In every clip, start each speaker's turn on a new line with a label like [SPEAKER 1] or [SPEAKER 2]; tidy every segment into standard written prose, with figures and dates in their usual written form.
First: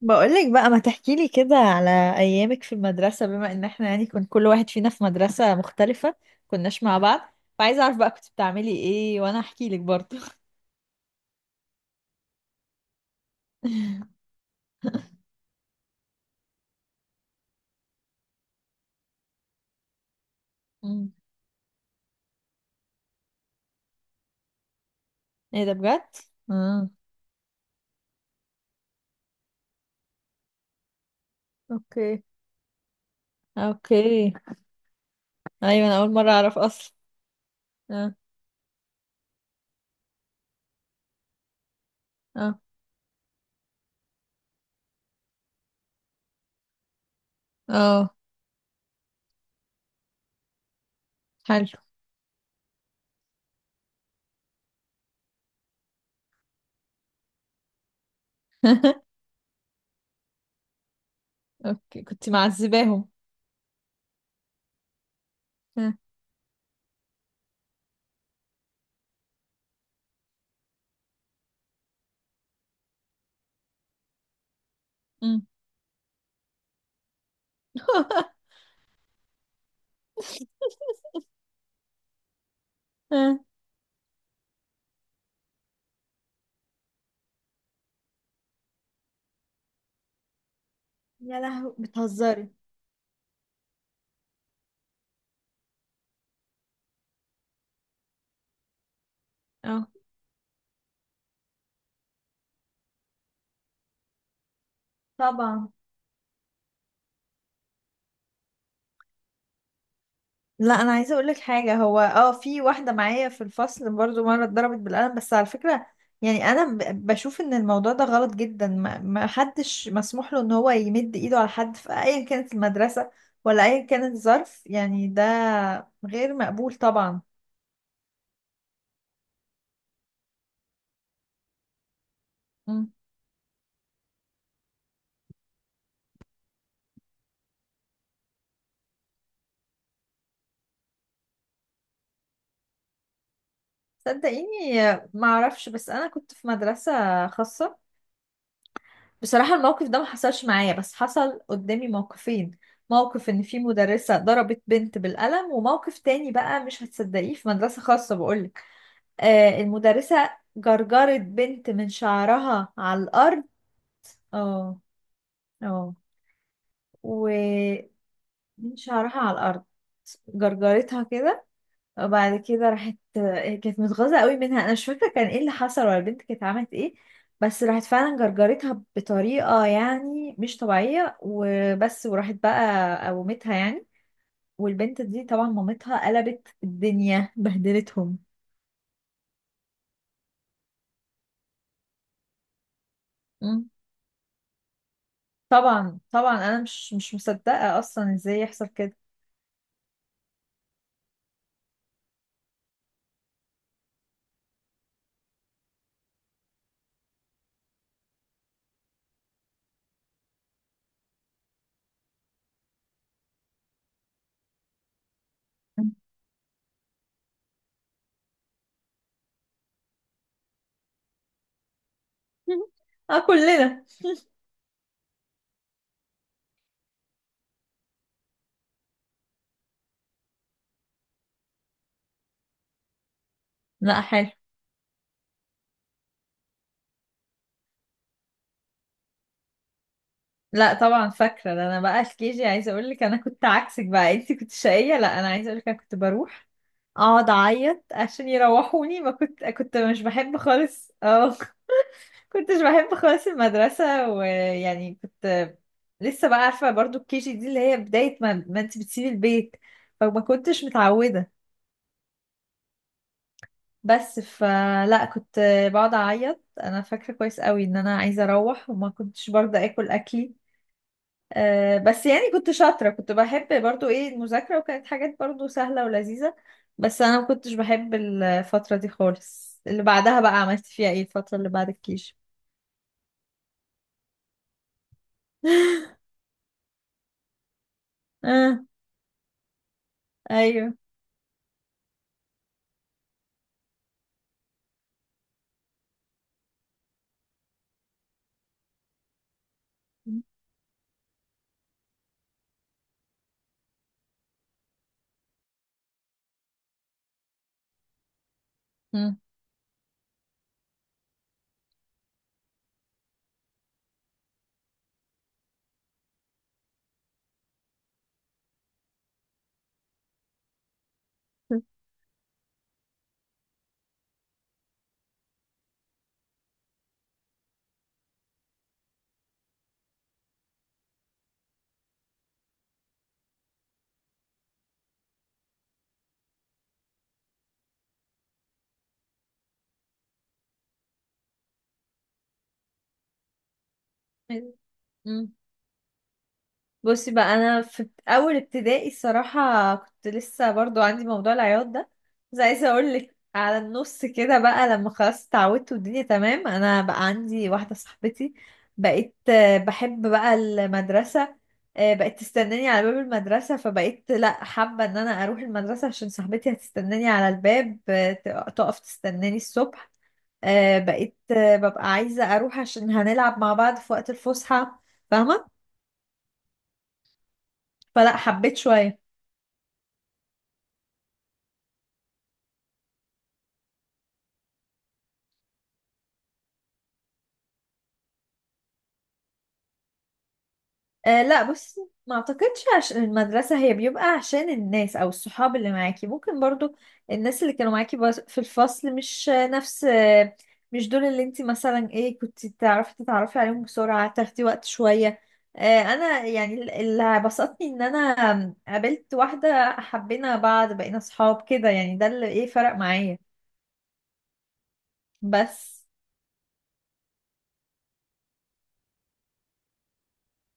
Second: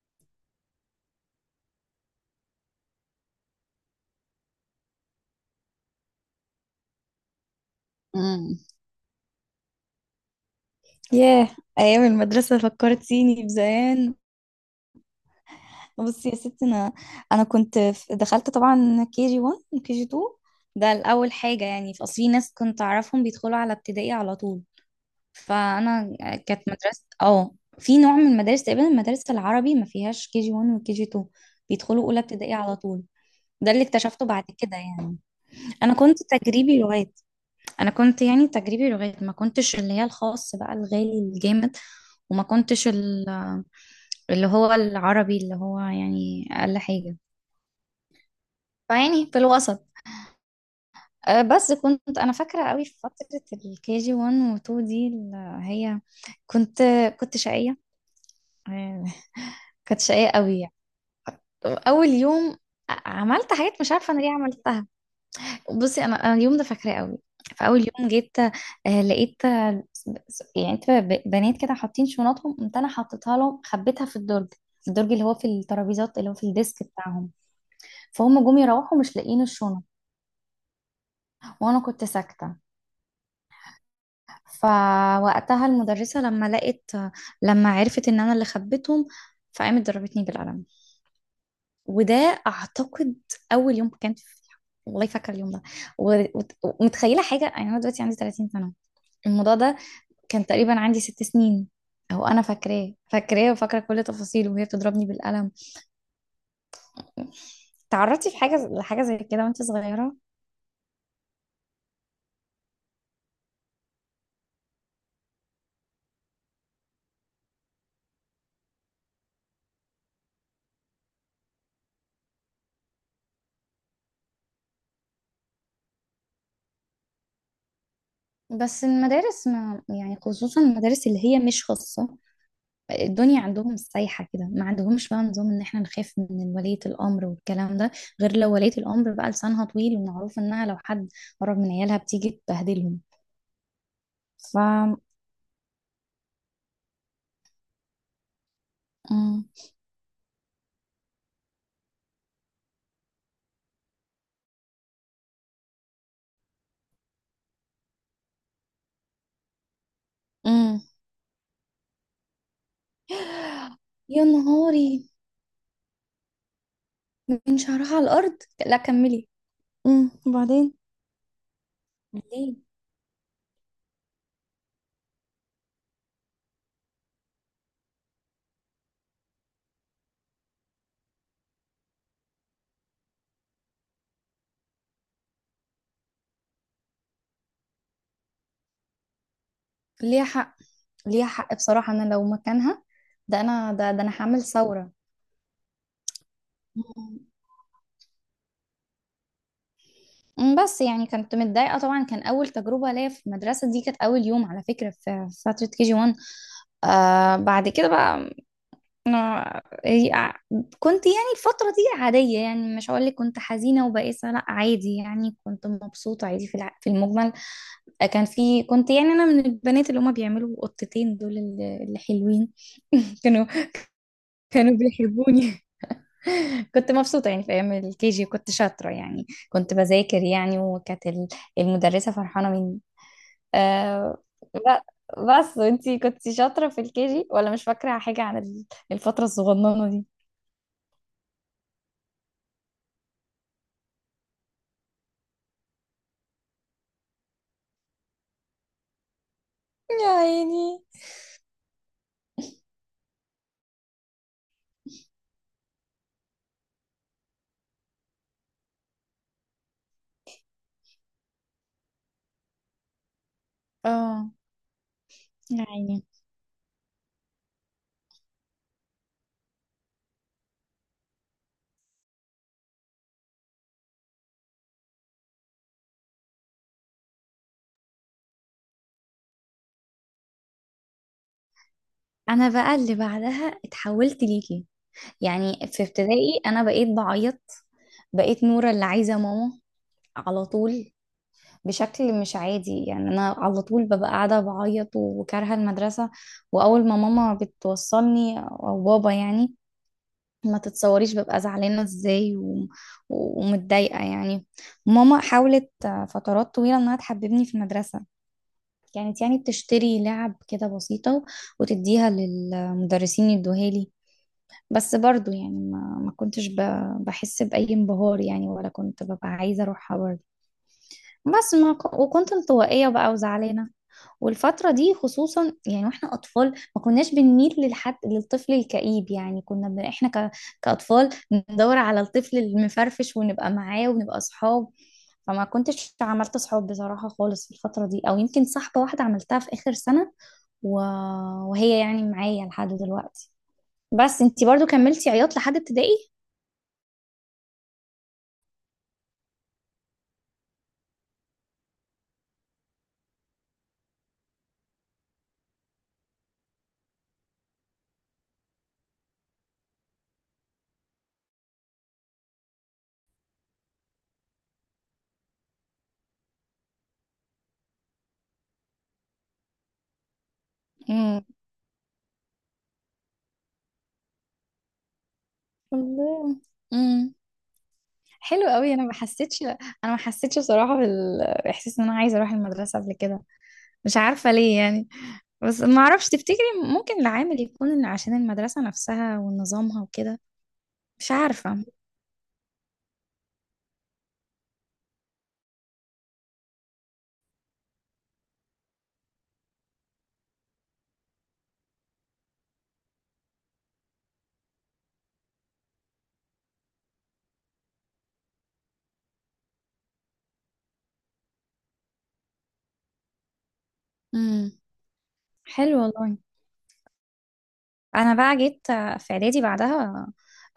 [SPEAKER 1] بقولك بقى ما تحكيلي كده على أيامك في المدرسة، بما إن احنا يعني كان كل واحد فينا في مدرسة مختلفة كناش مع بعض، فعايزة أعرف بقى كنت
[SPEAKER 2] امم
[SPEAKER 1] بتعملي إيه وأنا أحكيلك برضه.
[SPEAKER 2] ياه. ايام المدرسه فكرتيني بزمان. بصي يا ستي، انا كنت دخلت طبعا كي جي 1 وكي جي 2. ده
[SPEAKER 1] مم.
[SPEAKER 2] الاول حاجه، يعني في اصل في ناس كنت اعرفهم بيدخلوا على ابتدائي على طول.
[SPEAKER 1] إيه ده بجد؟
[SPEAKER 2] فانا كانت
[SPEAKER 1] آه.
[SPEAKER 2] مدرسه في نوع من المدارس، تقريبا المدارس العربي ما فيهاش كي جي 1 وكي جي 2، بيدخلوا اولى
[SPEAKER 1] أوكي
[SPEAKER 2] ابتدائي على طول. ده اللي اكتشفته
[SPEAKER 1] أوكي.
[SPEAKER 2] بعد كده يعني.
[SPEAKER 1] أيوة
[SPEAKER 2] انا
[SPEAKER 1] أنا أول
[SPEAKER 2] كنت
[SPEAKER 1] مرة أعرف
[SPEAKER 2] تجريبي
[SPEAKER 1] أصلا.
[SPEAKER 2] لغات انا
[SPEAKER 1] آه.
[SPEAKER 2] كنت يعني تجريبي لغات، ما كنتش اللي هي الخاص بقى الغالي الجامد، وما
[SPEAKER 1] آه.
[SPEAKER 2] كنتش اللي هو العربي، اللي هو يعني اقل حاجه،
[SPEAKER 1] آه.
[SPEAKER 2] فيعني في الوسط. بس
[SPEAKER 1] حلو.
[SPEAKER 2] كنت انا فاكره قوي في فتره الكي جي 1 و2، دي اللي هي كنت كنت شقيه. آه، كنت شقيه قوي يعني.
[SPEAKER 1] أوكي
[SPEAKER 2] اول
[SPEAKER 1] كنت
[SPEAKER 2] يوم،
[SPEAKER 1] معذباهم.
[SPEAKER 2] عملت حاجات مش عارفه انا ليه عملتها.
[SPEAKER 1] آه.
[SPEAKER 2] بصي، انا اليوم ده فاكراه قوي. فاول يوم جيت، لقيت يعني انت بنات كده حاطين شنطهم، قمت انا حطيتها لهم، خبيتها في الدرج. الدرج اللي هو في
[SPEAKER 1] مم.
[SPEAKER 2] الترابيزات، اللي هو في الديسك بتاعهم. فهم جم يروحوا مش لاقيين الشنط، وانا كنت ساكته.
[SPEAKER 1] آه.
[SPEAKER 2] فوقتها المدرسه لما عرفت ان انا اللي خبيتهم، فقامت ضربتني بالقلم.
[SPEAKER 1] يا لهوي
[SPEAKER 2] وده
[SPEAKER 1] بتهزري.
[SPEAKER 2] اعتقد اول يوم كان في. والله فاكره اليوم ده، ومتخيله حاجه، يعني انا دلوقتي عندي 30 سنه، الموضوع ده
[SPEAKER 1] اه
[SPEAKER 2] كان تقريبا عندي 6 سنين، او انا فاكراه فاكراه وفاكره كل تفاصيله وهي بتضربني بالقلم.
[SPEAKER 1] طبعا.
[SPEAKER 2] تعرضتي في حاجه لحاجه زي كده وانت صغيره؟
[SPEAKER 1] لا انا عايزه اقول لك حاجه، هو اه في واحده معايا في الفصل برضو مره اتضربت بالقلم، بس على فكره يعني انا بشوف ان الموضوع ده غلط جدا، ما حدش مسموح له ان هو يمد ايده على حد في ايا كانت المدرسه، ولا ايا كان الظرف. يعني ده غير مقبول طبعا.
[SPEAKER 2] بس المدارس، ما يعني خصوصا المدارس اللي هي مش خاصه،
[SPEAKER 1] مم.
[SPEAKER 2] الدنيا عندهم سايحه كده، ما عندهمش بقى نظام ان احنا نخاف من ولية الامر والكلام ده، غير لو ولية الامر بقى لسانها طويل ومعروف انها لو حد قرب من عيالها بتيجي تبهدلهم.
[SPEAKER 1] صدقيني
[SPEAKER 2] ف
[SPEAKER 1] ما اعرفش، بس انا كنت في مدرسه خاصه.
[SPEAKER 2] مم.
[SPEAKER 1] بصراحة الموقف ده ما حصلش معايا، بس حصل قدامي موقفين: موقف ان في مدرسة ضربت بنت بالقلم، وموقف تاني بقى مش هتصدقيه في مدرسة خاصة بقولك، آه المدرسة
[SPEAKER 2] مم.
[SPEAKER 1] جرجرت بنت من شعرها على الأرض.
[SPEAKER 2] يا
[SPEAKER 1] اه
[SPEAKER 2] نهاري.
[SPEAKER 1] اه
[SPEAKER 2] من
[SPEAKER 1] و،
[SPEAKER 2] شعرها على الارض.
[SPEAKER 1] من
[SPEAKER 2] لا
[SPEAKER 1] شعرها
[SPEAKER 2] كملي.
[SPEAKER 1] على الأرض.
[SPEAKER 2] وبعدين.
[SPEAKER 1] جرجرتها كده، وبعد
[SPEAKER 2] ليه؟
[SPEAKER 1] كده راحت آه، كانت متغاظة قوي منها، انا مش فاكرة كان ايه اللي حصل ولا البنت كانت عملت ايه، بس راحت فعلا جرجرتها بطريقة يعني مش طبيعية وبس، وراحت بقى قومتها يعني. والبنت دي طبعا مامتها قلبت الدنيا بهدلتهم.
[SPEAKER 2] ليها حق، ليها حق بصراحة، أنا لو مكانها، ده
[SPEAKER 1] مم.
[SPEAKER 2] أنا ده أنا هعمل ثورة.
[SPEAKER 1] طبعا طبعا، انا مش مصدقة اصلا ازاي يحصل كده.
[SPEAKER 2] بس يعني كنت متضايقة طبعا، كان أول تجربة ليا في المدرسة دي، كانت أول يوم على فكرة في فترة كي جي 1. بعد كده بقى أنا هي- كنت يعني الفترة دي عادية، يعني مش هقول لك كنت حزينة وبائسة، لا عادي يعني كنت مبسوطة عادي، في في المجمل. كان في كنت يعني أنا من البنات اللي هما بيعملوا قطتين دول، اللي حلوين.
[SPEAKER 1] اه
[SPEAKER 2] كانوا
[SPEAKER 1] كلنا.
[SPEAKER 2] كانوا بيحبوني. كنت مبسوطة يعني، في أيام الكي جي كنت شاطرة، يعني كنت بذاكر يعني، وكانت المدرسة فرحانة مني.
[SPEAKER 1] لا
[SPEAKER 2] أه.
[SPEAKER 1] حلو.
[SPEAKER 2] ب- بس انتي كنتي شاطرة في الكي جي ولا مش فاكرة حاجة عن الفترة الصغننة دي؟
[SPEAKER 1] لا طبعا فاكره، ده انا بقى في كيجي عايزه اقول لك، انا كنت عكسك بقى، انت كنت شقيه، لا انا عايزه اقول لك انا كنت بروح اقعد اعيط عشان يروحوني، ما كنت مش
[SPEAKER 2] يا
[SPEAKER 1] بحب
[SPEAKER 2] عيني.
[SPEAKER 1] خالص. اه كنتش بحب خالص المدرسه، ويعني كنت لسه بقى عارفه برضو الكيجي دي اللي هي بدايه ما انت بتسيبي البيت، فما كنتش متعوده، بس
[SPEAKER 2] اه.
[SPEAKER 1] فلا كنت
[SPEAKER 2] يا
[SPEAKER 1] بقعد
[SPEAKER 2] عيني.
[SPEAKER 1] اعيط. انا فاكره كويس قوي ان انا عايزه اروح، وما كنتش برضه اكل اكلي. آه، بس يعني كنت شاطرة، كنت بحب برضو ايه المذاكرة، وكانت حاجات برضو سهلة ولذيذة. بس انا ما كنتش بحب الفترة دي خالص. اللي بعدها بقى عملت فيها ايه الفترة اللي بعد الكيش؟
[SPEAKER 2] انا بقى اللي بعدها اتحولت ليكي. يعني في ابتدائي انا بقيت بعيط، بقيت
[SPEAKER 1] اه.
[SPEAKER 2] نورة اللي عايزة ماما على
[SPEAKER 1] ايوه.
[SPEAKER 2] طول، بشكل مش عادي يعني. انا على طول ببقى قاعده بعيط وكارهه المدرسه. واول ما ماما بتوصلني او بابا، يعني ما تتصوريش ببقى زعلانه ازاي. ومتضايقه يعني. ماما حاولت فترات طويله انها تحببني في المدرسه.
[SPEAKER 1] مم.
[SPEAKER 2] كانت يعني بتشتري لعب كده بسيطه، وتديها للمدرسين يدوها لي. بس برضو يعني ما كنتش بحس بأي انبهار يعني، ولا كنت ببقى عايزة أروحها برضو. بس ما ك- وكنت انطوائية بقى وزعلانة. والفترة دي خصوصا يعني، واحنا أطفال ما كناش بنميل للحد للطفل الكئيب، يعني كنا ب... احنا ك... كأطفال ندور على الطفل المفرفش ونبقى معاه ونبقى صحاب. فما كنتش عملت صحاب بصراحة خالص في الفترة دي، أو يمكن صاحبة واحدة عملتها في آخر سنة، و... وهي يعني معايا لحد دلوقتي. بس انتي برضو كملتي
[SPEAKER 1] مم.
[SPEAKER 2] عياط لحد ابتدائي؟
[SPEAKER 1] بصي بقى انا في اول ابتدائي الصراحه كنت لسه برضو عندي موضوع العياط ده، بس عايزه اقول لك على النص كده بقى، لما خلاص اتعودت والدنيا تمام، انا بقى عندي واحده صاحبتي، بقيت آه، بحب بقى المدرسه. آه، بقت تستناني على باب المدرسه، فبقيت لا حابه ان انا اروح المدرسه عشان صاحبتي هتستناني على الباب. آه، تقف تستناني الصبح. آه، بقيت
[SPEAKER 2] امم
[SPEAKER 1] آه، ببقى عايزه اروح عشان هنلعب مع بعض في وقت الفسحه. فاهمه.
[SPEAKER 2] الله.
[SPEAKER 1] فلا
[SPEAKER 2] حلو
[SPEAKER 1] حبيت
[SPEAKER 2] قوي.
[SPEAKER 1] شويه.
[SPEAKER 2] انا ما حسيتش بصراحه بالاحساس ان انا عايزه اروح المدرسه قبل كده. مش عارفه ليه يعني. بس ما اعرفش، تفتكري ممكن العامل يكون إن عشان المدرسه نفسها ونظامها وكده؟ مش
[SPEAKER 1] آه لا
[SPEAKER 2] عارفه.
[SPEAKER 1] بص، ما اعتقدش عشان المدرسة هي، بيبقى عشان الناس او الصحاب اللي معاكي، ممكن برضو الناس اللي كانوا معاكي في الفصل مش آه، نفس آه، مش دول اللي انت مثلا ايه كنت تعرفي تتعرفي عليهم بسرعة، تاخدي وقت شوية. آه انا يعني اللي بسطني ان انا قابلت واحدة حبينا بعض بقينا صحاب كده، يعني ده اللي ايه فرق معايا
[SPEAKER 2] امم حلو
[SPEAKER 1] بس.
[SPEAKER 2] والله. انا بقى جيت في اعدادي بعدها،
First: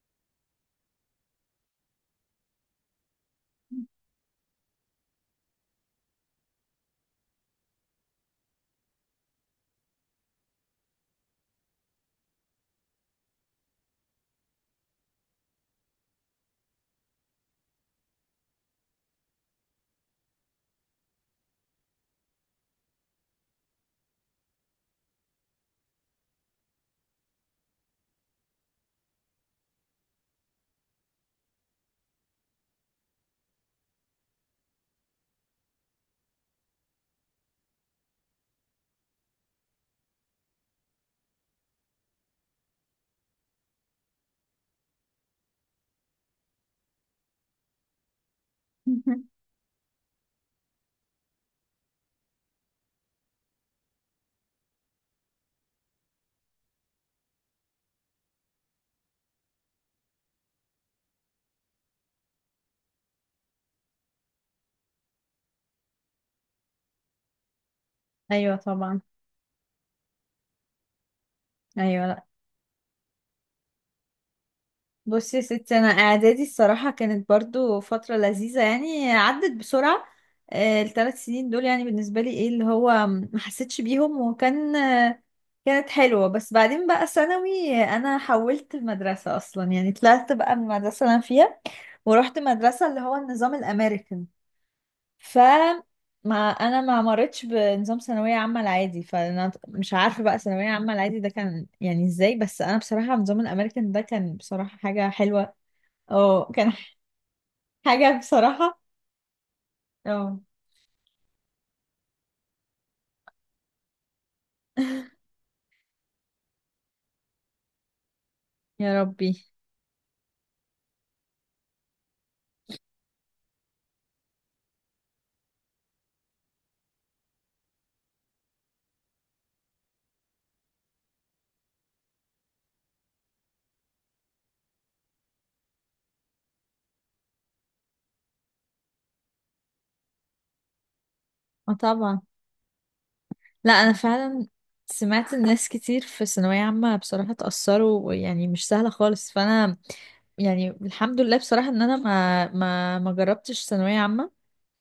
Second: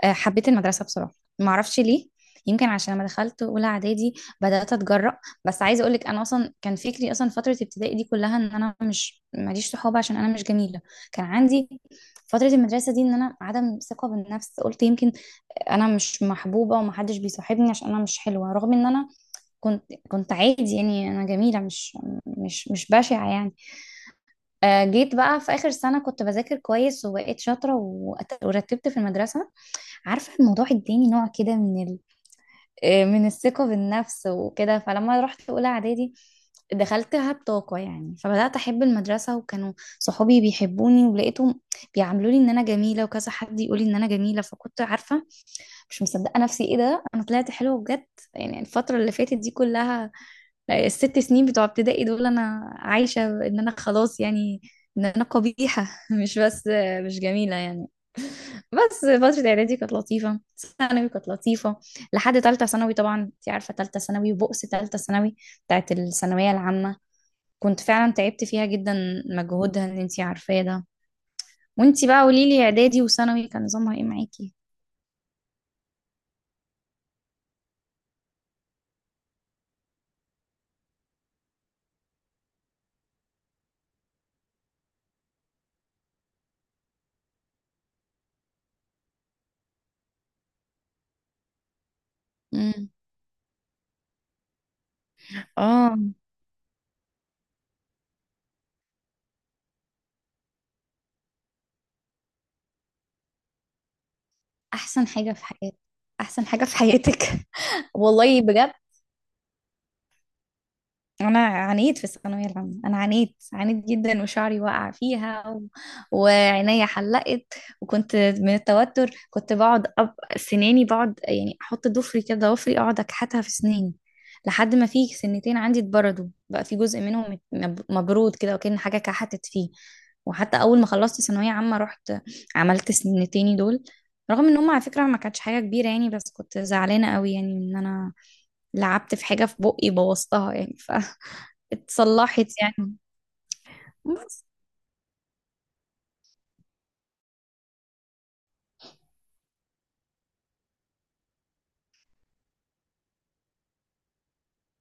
[SPEAKER 2] حبيت المدرسة بصراحة. ما اعرفش ليه. يمكن عشان لما دخلت اولى اعدادي بدات اتجرأ. بس عايزه اقول لك، انا اصلا كان فكري اصلا فتره ابتدائي دي كلها ان انا مش ماليش صحاب عشان انا مش جميله. كان عندي فتره المدرسه دي ان انا عدم ثقه بالنفس، قلت يمكن انا مش محبوبه ومحدش بيصاحبني عشان انا مش حلوه، رغم ان انا كنت عادي يعني، انا جميله، مش بشعه يعني. جيت بقى في اخر سنه كنت بذاكر كويس وبقيت شاطره، ورتبت في المدرسه. عارفة الموضوع اداني نوع كده من ال... آه، من الثقة بالنفس وكده، فلما رحت أولى إعدادي دخلتها بطاقة يعني، فبدأت أحب المدرسة وكانوا صحابي بيحبوني، ولقيتهم بيعاملوني إن أنا جميلة، وكذا حد يقولي إن أنا جميلة، فكنت عارفة. مش مصدقة نفسي، إيه ده؟ أنا طلعت حلوة بجد. يعني الفترة اللي فاتت دي كلها، الست سنين بتوع ابتدائي دول أنا عايشة إن أنا خلاص يعني إن أنا قبيحة، مش بس مش جميلة يعني. بس فترة إعدادي كانت لطيفة. ثانوي كانت لطيفة لحد تالتة ثانوي، طبعا أنت عارفة تالتة ثانوي وبؤس تالتة ثانوي بتاعت الثانوية العامة. كنت فعلا تعبت
[SPEAKER 1] ايوه
[SPEAKER 2] فيها جدا،
[SPEAKER 1] طبعا.
[SPEAKER 2] مجهودها اللي أنت عارفاه ده. وأنت بقى
[SPEAKER 1] ايوه
[SPEAKER 2] قوليلي، إعدادي وثانوي كان نظامها إيه معاكي؟
[SPEAKER 1] بصي يا ستي، انا اعدادي الصراحه كانت برضو فتره لذيذه، يعني عدت بسرعه. آه، الثلاث سنين دول يعني بالنسبه لي ايه اللي هو ما حسيتش بيهم، وكان آه، كانت حلوه. بس بعدين بقى ثانوي آه، انا حولت المدرسه اصلا، يعني طلعت بقى من المدرسه اللي انا فيها ورحت مدرسه
[SPEAKER 2] مم.
[SPEAKER 1] اللي هو النظام الامريكان، ف،
[SPEAKER 2] آه
[SPEAKER 1] ما انا ما مرتش بنظام ثانويه عامه العادي، فانا مش عارفه بقى ثانويه عامه العادي ده كان يعني ازاي، بس انا بصراحه نظام الامريكان ده كان بصراحه
[SPEAKER 2] أحسن
[SPEAKER 1] حاجه
[SPEAKER 2] حاجة في
[SPEAKER 1] حلوه.
[SPEAKER 2] حياتك. أحسن
[SPEAKER 1] اه
[SPEAKER 2] حاجة
[SPEAKER 1] كان
[SPEAKER 2] في حياتك.
[SPEAKER 1] حاجة
[SPEAKER 2] والله بجد.
[SPEAKER 1] بصراحة. اه.
[SPEAKER 2] انا عانيت في الثانويه العامه، انا عانيت عانيت جدا وشعري وقع فيها، وعينيا حلقت. وكنت من
[SPEAKER 1] يا
[SPEAKER 2] التوتر
[SPEAKER 1] ربي.
[SPEAKER 2] كنت بقعد سناني، بقعد يعني احط ضفري كده ضفري اقعد اكحتها في سناني. لحد ما في سنتين عندي اتبردوا، بقى في جزء منهم مبرود كده وكأن حاجه كحتت فيه. وحتى اول ما خلصت ثانويه عامه رحت عملت سنتين دول، رغم ان هم على فكره ما كانتش حاجه كبيره يعني، بس كنت زعلانه قوي يعني ان انا لعبت في حاجة في بقي بوظتها يعني،
[SPEAKER 1] اه طبعا.
[SPEAKER 2] فاتصلحت يعني.
[SPEAKER 1] لا انا
[SPEAKER 2] بس.
[SPEAKER 1] فعلا سمعت الناس كتير في ثانوية عامة بصراحة اتأثروا، يعني مش سهلة خالص، فانا يعني الحمد لله بصراحة ان انا ما جربتش ثانوية عامة.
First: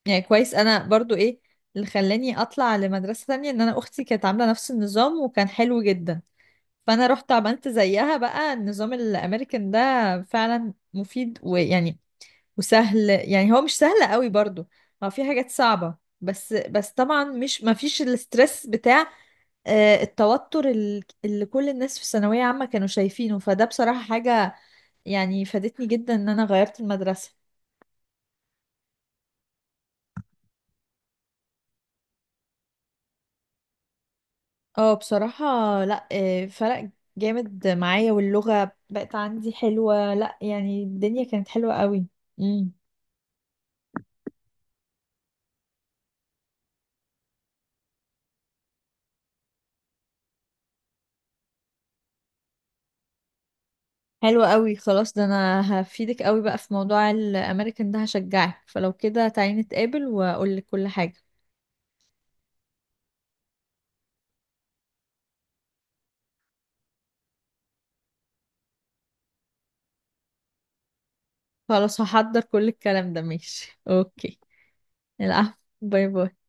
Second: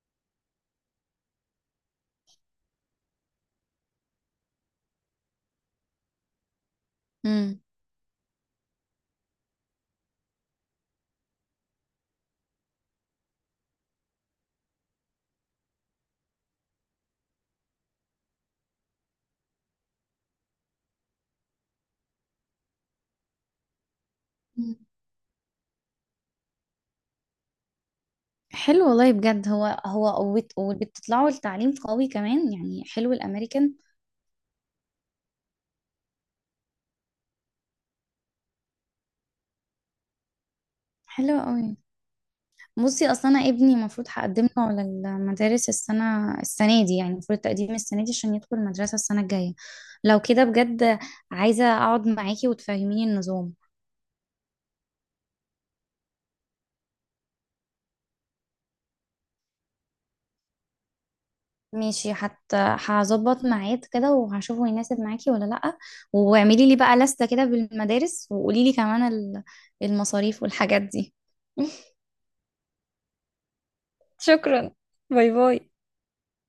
[SPEAKER 1] يعني كويس. انا برضو ايه اللي خلاني اطلع لمدرسة تانية، ان انا اختي كانت عاملة نفس النظام وكان حلو جدا، فانا رحت
[SPEAKER 2] مم.
[SPEAKER 1] عملت زيها بقى النظام الامريكان ده. فعلا مفيد، ويعني وسهل. يعني هو مش سهل قوي برضو، هو في حاجات صعبة، بس طبعا مش ما فيش الاسترس بتاع آه، التوتر اللي كل الناس في ثانوية عامة كانوا شايفينه، فده بصراحة حاجة
[SPEAKER 2] مم.
[SPEAKER 1] يعني فادتني جدا ان انا غيرت المدرسة.
[SPEAKER 2] حلو والله بجد، هو قوت وبتطلعوا لتعليم قوي كمان يعني، حلو الامريكان.
[SPEAKER 1] اه بصراحة. لا آه، فرق جامد معايا، واللغة بقت عندي حلوة، لا يعني الدنيا
[SPEAKER 2] حلو
[SPEAKER 1] كانت
[SPEAKER 2] قوي.
[SPEAKER 1] حلوة قوي. مم.
[SPEAKER 2] بصي اصلا انا ابني المفروض هقدم له على المدارس السنه دي، يعني المفروض تقديم السنه دي عشان يدخل المدرسه السنه الجايه. لو كده بجد، عايزه اقعد معاكي وتفهميني النظام.
[SPEAKER 1] حلو قوي. خلاص ده انا هفيدك قوي بقى في موضوع الامريكان ده، هشجعك، فلو كده تعالي نتقابل واقول لك كل حاجة.
[SPEAKER 2] ماشي، حتى هظبط ميعاد كده وهشوفه يناسب معاكي ولا لأ. واعملي لي بقى لستة كده بالمدارس، وقولي لي كمان المصاريف والحاجات دي.
[SPEAKER 1] خلاص هحضر كل الكلام ده، ماشي اوكي.
[SPEAKER 2] شكرا. باي
[SPEAKER 1] العفو.
[SPEAKER 2] باي.
[SPEAKER 1] باي باي.